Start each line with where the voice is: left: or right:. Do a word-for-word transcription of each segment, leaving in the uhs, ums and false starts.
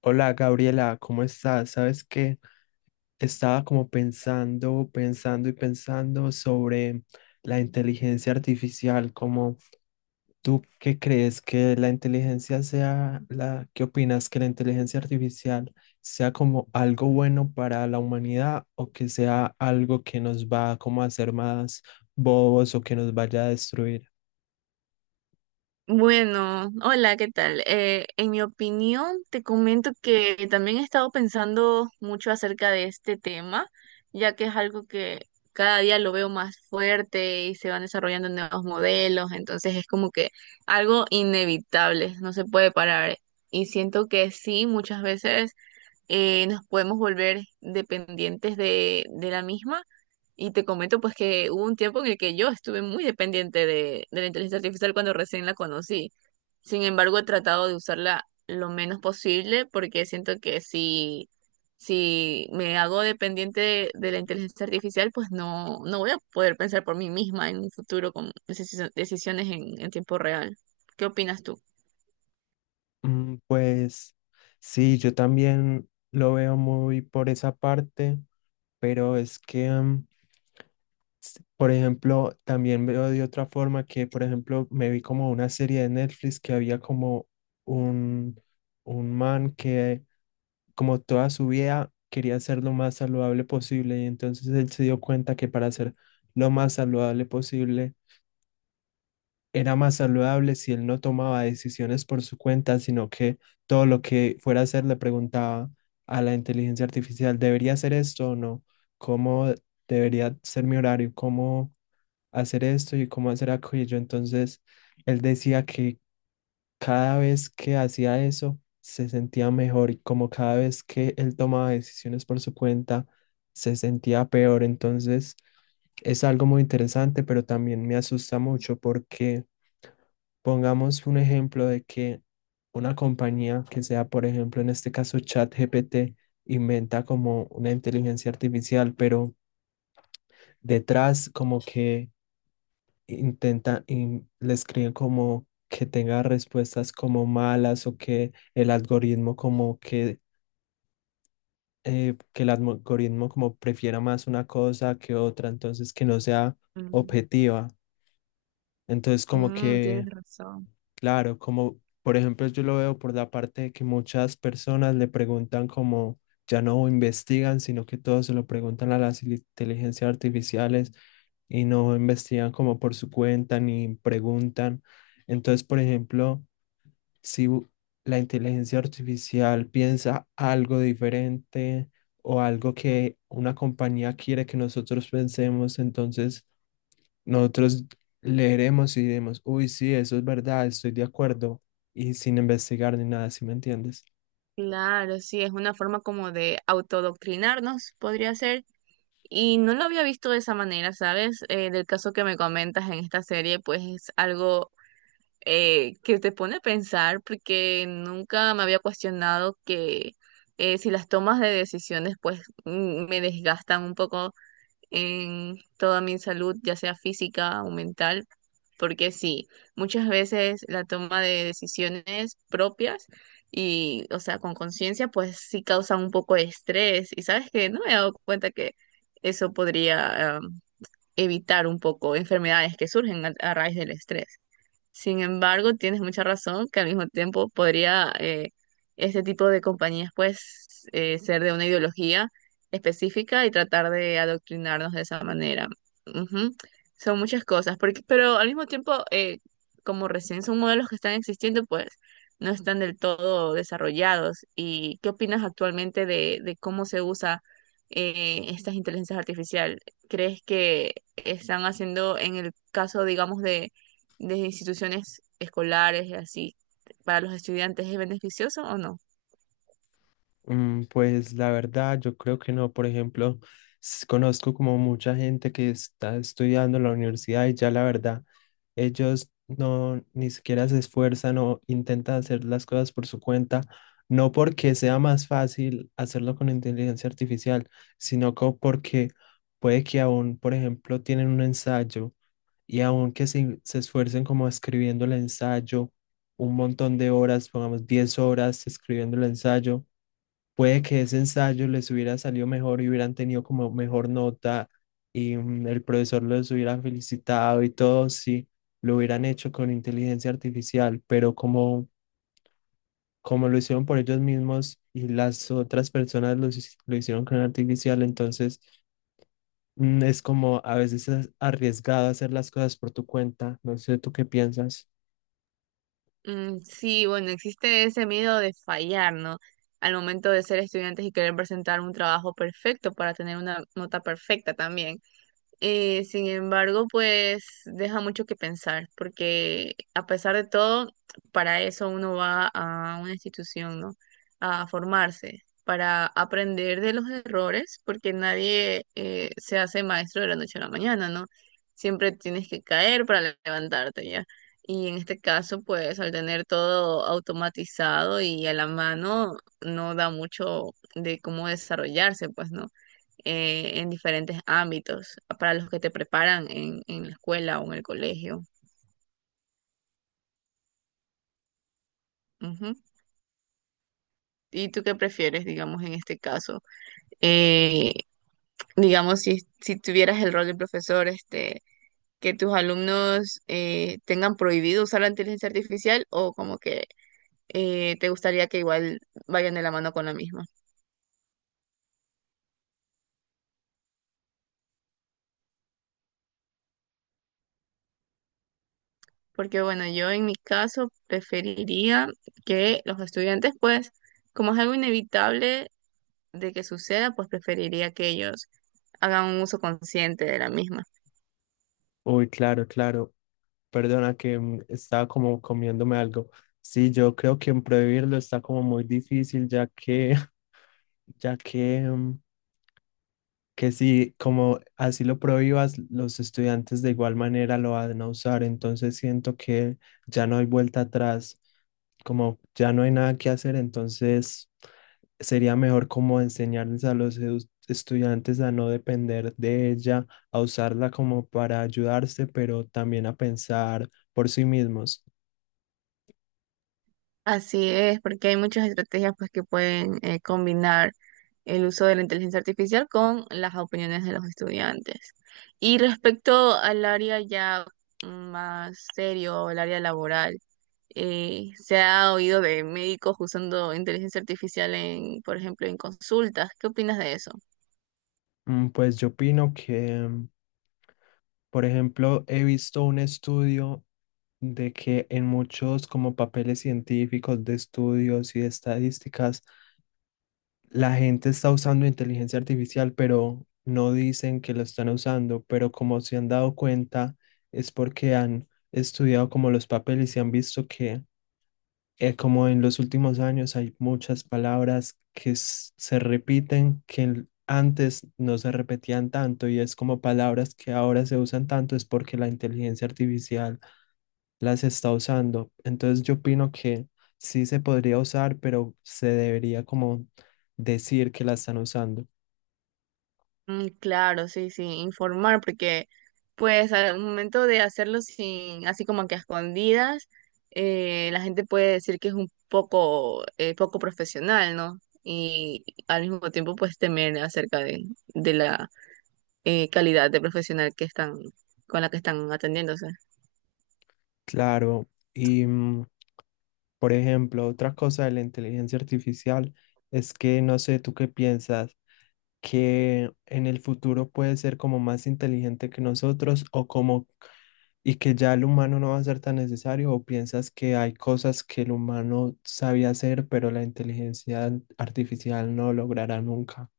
left: Hola Gabriela, ¿cómo estás? Sabes que estaba como pensando, pensando y pensando sobre la inteligencia artificial, como tú qué crees que la inteligencia sea la, ¿qué opinas que la inteligencia artificial sea como algo bueno para la humanidad o que sea algo que nos va como a hacer más bobos o que nos vaya a destruir?
right: Bueno, hola, ¿qué tal? Eh, en mi opinión, te comento que también he estado pensando mucho acerca de este tema, ya que es algo que cada día lo veo más fuerte y se van desarrollando nuevos modelos, entonces es como que algo inevitable, no se puede parar. Y siento que sí, muchas veces eh, nos podemos volver dependientes de, de la misma. Y te comento pues que hubo un tiempo en el que yo estuve muy dependiente de, de la inteligencia artificial cuando recién la conocí. Sin embargo, he tratado de usarla lo menos posible porque siento que si, si me hago dependiente de, de la inteligencia artificial, pues no, no voy a poder pensar por mí misma en un futuro con decisio- decisiones en, en tiempo real. ¿Qué opinas tú?
left: Mm, Pues sí, yo también lo veo muy por esa parte, pero es que, mm, s- por ejemplo, también veo de otra forma que, por ejemplo, me vi como una serie de Netflix que había como un, un man que como toda su vida quería ser lo más saludable posible y entonces él se dio cuenta que para ser lo más saludable posible, era más saludable si él no tomaba decisiones por su cuenta, sino que todo lo que fuera a hacer le preguntaba a la inteligencia artificial. ¿Debería hacer esto o no? ¿Cómo debería ser mi horario? ¿Cómo hacer esto y cómo hacer aquello? Entonces, él decía que cada vez que hacía eso, se sentía mejor y como cada vez que él tomaba decisiones por su cuenta, se sentía peor. Entonces, es algo muy interesante, pero también me asusta mucho porque pongamos un ejemplo de que una compañía que sea, por ejemplo, en este caso ChatGPT, inventa como una inteligencia artificial, pero detrás como que intenta, in- le escriben como que tenga respuestas como malas o que el algoritmo como que, eh, que el algoritmo como prefiera más una cosa que otra, entonces que no sea
right: Mm,
left: objetiva. Entonces como
right: mm, tienes
left: que
right: razón.
left: claro, como por ejemplo yo lo veo por la parte de que muchas personas le preguntan como ya no investigan, sino que todos se lo preguntan a las ili- inteligencias artificiales y no investigan como por su cuenta ni preguntan. Entonces, por ejemplo, si u- la inteligencia artificial piensa algo diferente o algo que una compañía quiere que nosotros pensemos, entonces nosotros leeremos y diremos, uy, sí, eso es verdad, estoy de acuerdo, y sin investigar ni nada, ¿si me entiendes?
right: Claro, sí, es una forma como de autodoctrinarnos, podría ser. Y no lo había visto de esa manera, ¿sabes? Eh, del caso que me comentas en esta serie, pues es algo eh, que te pone a pensar porque nunca me había cuestionado que eh, si las tomas de decisiones pues mm, me desgastan un poco en toda mi salud, ya sea física o mental, porque sí, muchas veces la toma de decisiones propias y, o sea, con conciencia, pues sí causan un poco de estrés. Y sabes que no me he dado cuenta que eso podría, em, evitar un poco enfermedades que surgen a a raíz del estrés. Sin embargo, tienes mucha razón que al mismo tiempo podría eh, este tipo de compañías pues eh, ser de una ideología específica y tratar de adoctrinarnos de esa manera. Ujú. Son muchas cosas, porque, pero al mismo tiempo, eh, como recién son modelos que están existiendo, pues no están del todo desarrollados. ¿Y qué opinas actualmente de, de cómo se usa eh, estas inteligencias artificiales? ¿Crees que están haciendo en el caso, digamos, de de instituciones escolares y así para los estudiantes es beneficioso o no?
left: Mm, pues la verdad, yo creo que no. Por ejemplo, s- conozco como mucha gente que está estudiando en la universidad y ya la verdad, ellos no ni siquiera se esfuerzan o intentan hacer las cosas por su cuenta, no porque sea más fácil hacerlo con inteligencia artificial, sino co- porque puede que aún, por ejemplo, tienen un ensayo y aunque se, se esfuercen como escribiendo el ensayo un montón de horas, pongamos diez horas escribiendo el ensayo, puede que ese ensayo les hubiera salido mejor y hubieran tenido como mejor nota y mm, el profesor los hubiera felicitado y todo si lo hubieran hecho con inteligencia artificial, pero como, como lo hicieron por ellos mismos y las otras personas lo, hici- lo hicieron con artificial, entonces... mm, Es como a veces es arriesgado hacer las cosas por tu cuenta. No sé, ¿tú qué piensas?
right: Mm, sí, bueno, existe ese miedo de fallar, ¿no? Al momento de ser estudiantes y querer presentar un trabajo perfecto para tener una nota perfecta también. Eh, sin embargo, pues deja mucho que pensar, porque a pesar de todo, para eso uno va a una institución, ¿no? A formarse, para aprender de los errores, porque nadie eh, se hace maestro de la noche a la mañana, ¿no? Siempre tienes que caer para le- levantarte, ¿ya? Y en este caso, pues al tener todo automatizado y a la mano, no da mucho de cómo desarrollarse, pues, ¿no? eh, en diferentes ámbitos, para los que te preparan en, en la escuela o en el colegio. Ujú. ¿Y tú qué prefieres, digamos, en este caso? Eh, digamos, si, si tuvieras el rol de profesor, este, que tus alumnos eh, tengan prohibido usar la inteligencia artificial o como que eh, te gustaría que igual vayan de la mano con la misma. Porque bueno, yo en mi caso preferiría que los estudiantes, pues, como es algo inevitable, de que suceda, pues preferiría que ellos hagan un uso consciente de la misma.
left: Uy, claro, claro. Perdona que mm, estaba como comiéndome algo. Sí, yo creo que en prohibirlo está como muy difícil, ya que, ya que, mm, que si como así lo prohíbas, los estudiantes de igual manera lo van a usar. Entonces siento que ya no hay vuelta atrás, como ya no hay nada que hacer, entonces sería mejor como enseñarles a los edu- estudiantes a no depender de ella, a usarla como para ayudarse, pero también a pensar por sí mismos.
right: Así es, porque hay muchas estrategias pues que pueden eh, combinar el uso de la inteligencia artificial con las opiniones de los estudiantes. Y respecto al área ya más serio, el área laboral, eh, se ha oído de médicos usando inteligencia artificial en, por ejemplo, en consultas. ¿Qué opinas de eso?
left: Mm, Pues yo opino que, por ejemplo, he visto un estudio de que en muchos como papeles científicos de estudios y de estadísticas la gente está usando inteligencia artificial, pero no dicen que lo están usando, pero como se han dado cuenta, es porque han estudiado como los papeles y han visto que eh, como en los últimos años hay muchas palabras que s- se repiten, que el- antes no se repetían tanto y es como palabras que ahora se usan tanto, es porque la inteligencia artificial las está usando. Entonces yo opino que sí se podría usar, pero se debería como decir que la están usando.
right: Mm, claro, sí, sí, informar, porque pues al momento de hacerlo sin, así como que a escondidas, eh, la gente puede decir que es un poco, eh, poco profesional, ¿no? Y al mismo tiempo pues temer acerca de, de la eh, calidad de profesional que están, con la que están atendiéndose.
left: Claro, y mm, por ejemplo, otra cosa de la inteligencia artificial es que no sé, ¿tú qué piensas? Que en el futuro puede ser como más inteligente que nosotros o como y que ya el humano no va a ser tan necesario o piensas que hay cosas que el humano sabía hacer pero la inteligencia artificial no logrará nunca.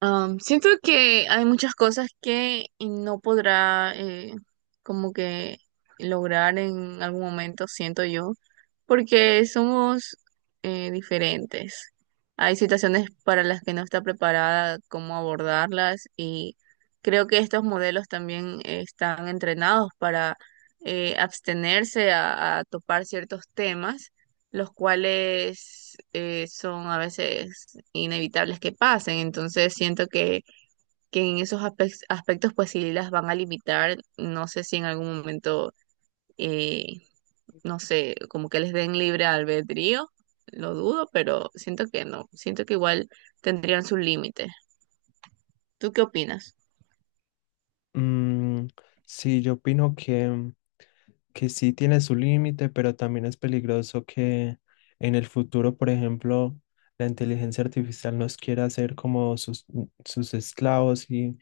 right: Am, siento que hay muchas cosas que no podrá eh, como que lograr en algún momento, siento yo, porque somos eh, diferentes. Hay situaciones para las que no está preparada cómo abordarlas y creo que estos modelos también eh, están entrenados para eh, abstenerse a a topar ciertos temas los cuales eh, son a veces inevitables que pasen. Entonces siento que, que en esos aspe- aspectos pues sí las van a limitar. No sé si en algún momento, eh, no sé, como que les den libre albedrío, lo dudo, pero siento que no, siento que igual tendrían su límite. ¿Tú qué opinas?
left: Mm, sí, yo opino que, que sí tiene su límite, pero también es peligroso que en el futuro, por ejemplo, la inteligencia artificial nos quiera hacer como sus, sus esclavos y,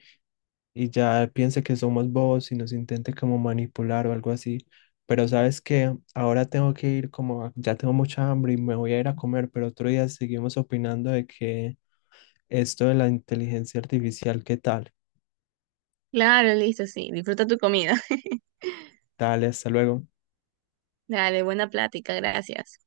left: y ya piense que somos bobos y nos intente como manipular o algo así. Pero sabes que ahora tengo que ir como, a- ya tengo mucha hambre y me voy a ir a comer, pero otro día seguimos opinando de que esto de la inteligencia artificial, ¿qué tal?
right: Claro, listo, sí, disfruta tu comida.
left: Dale, hasta luego.
right: Dale, buena plática, gracias.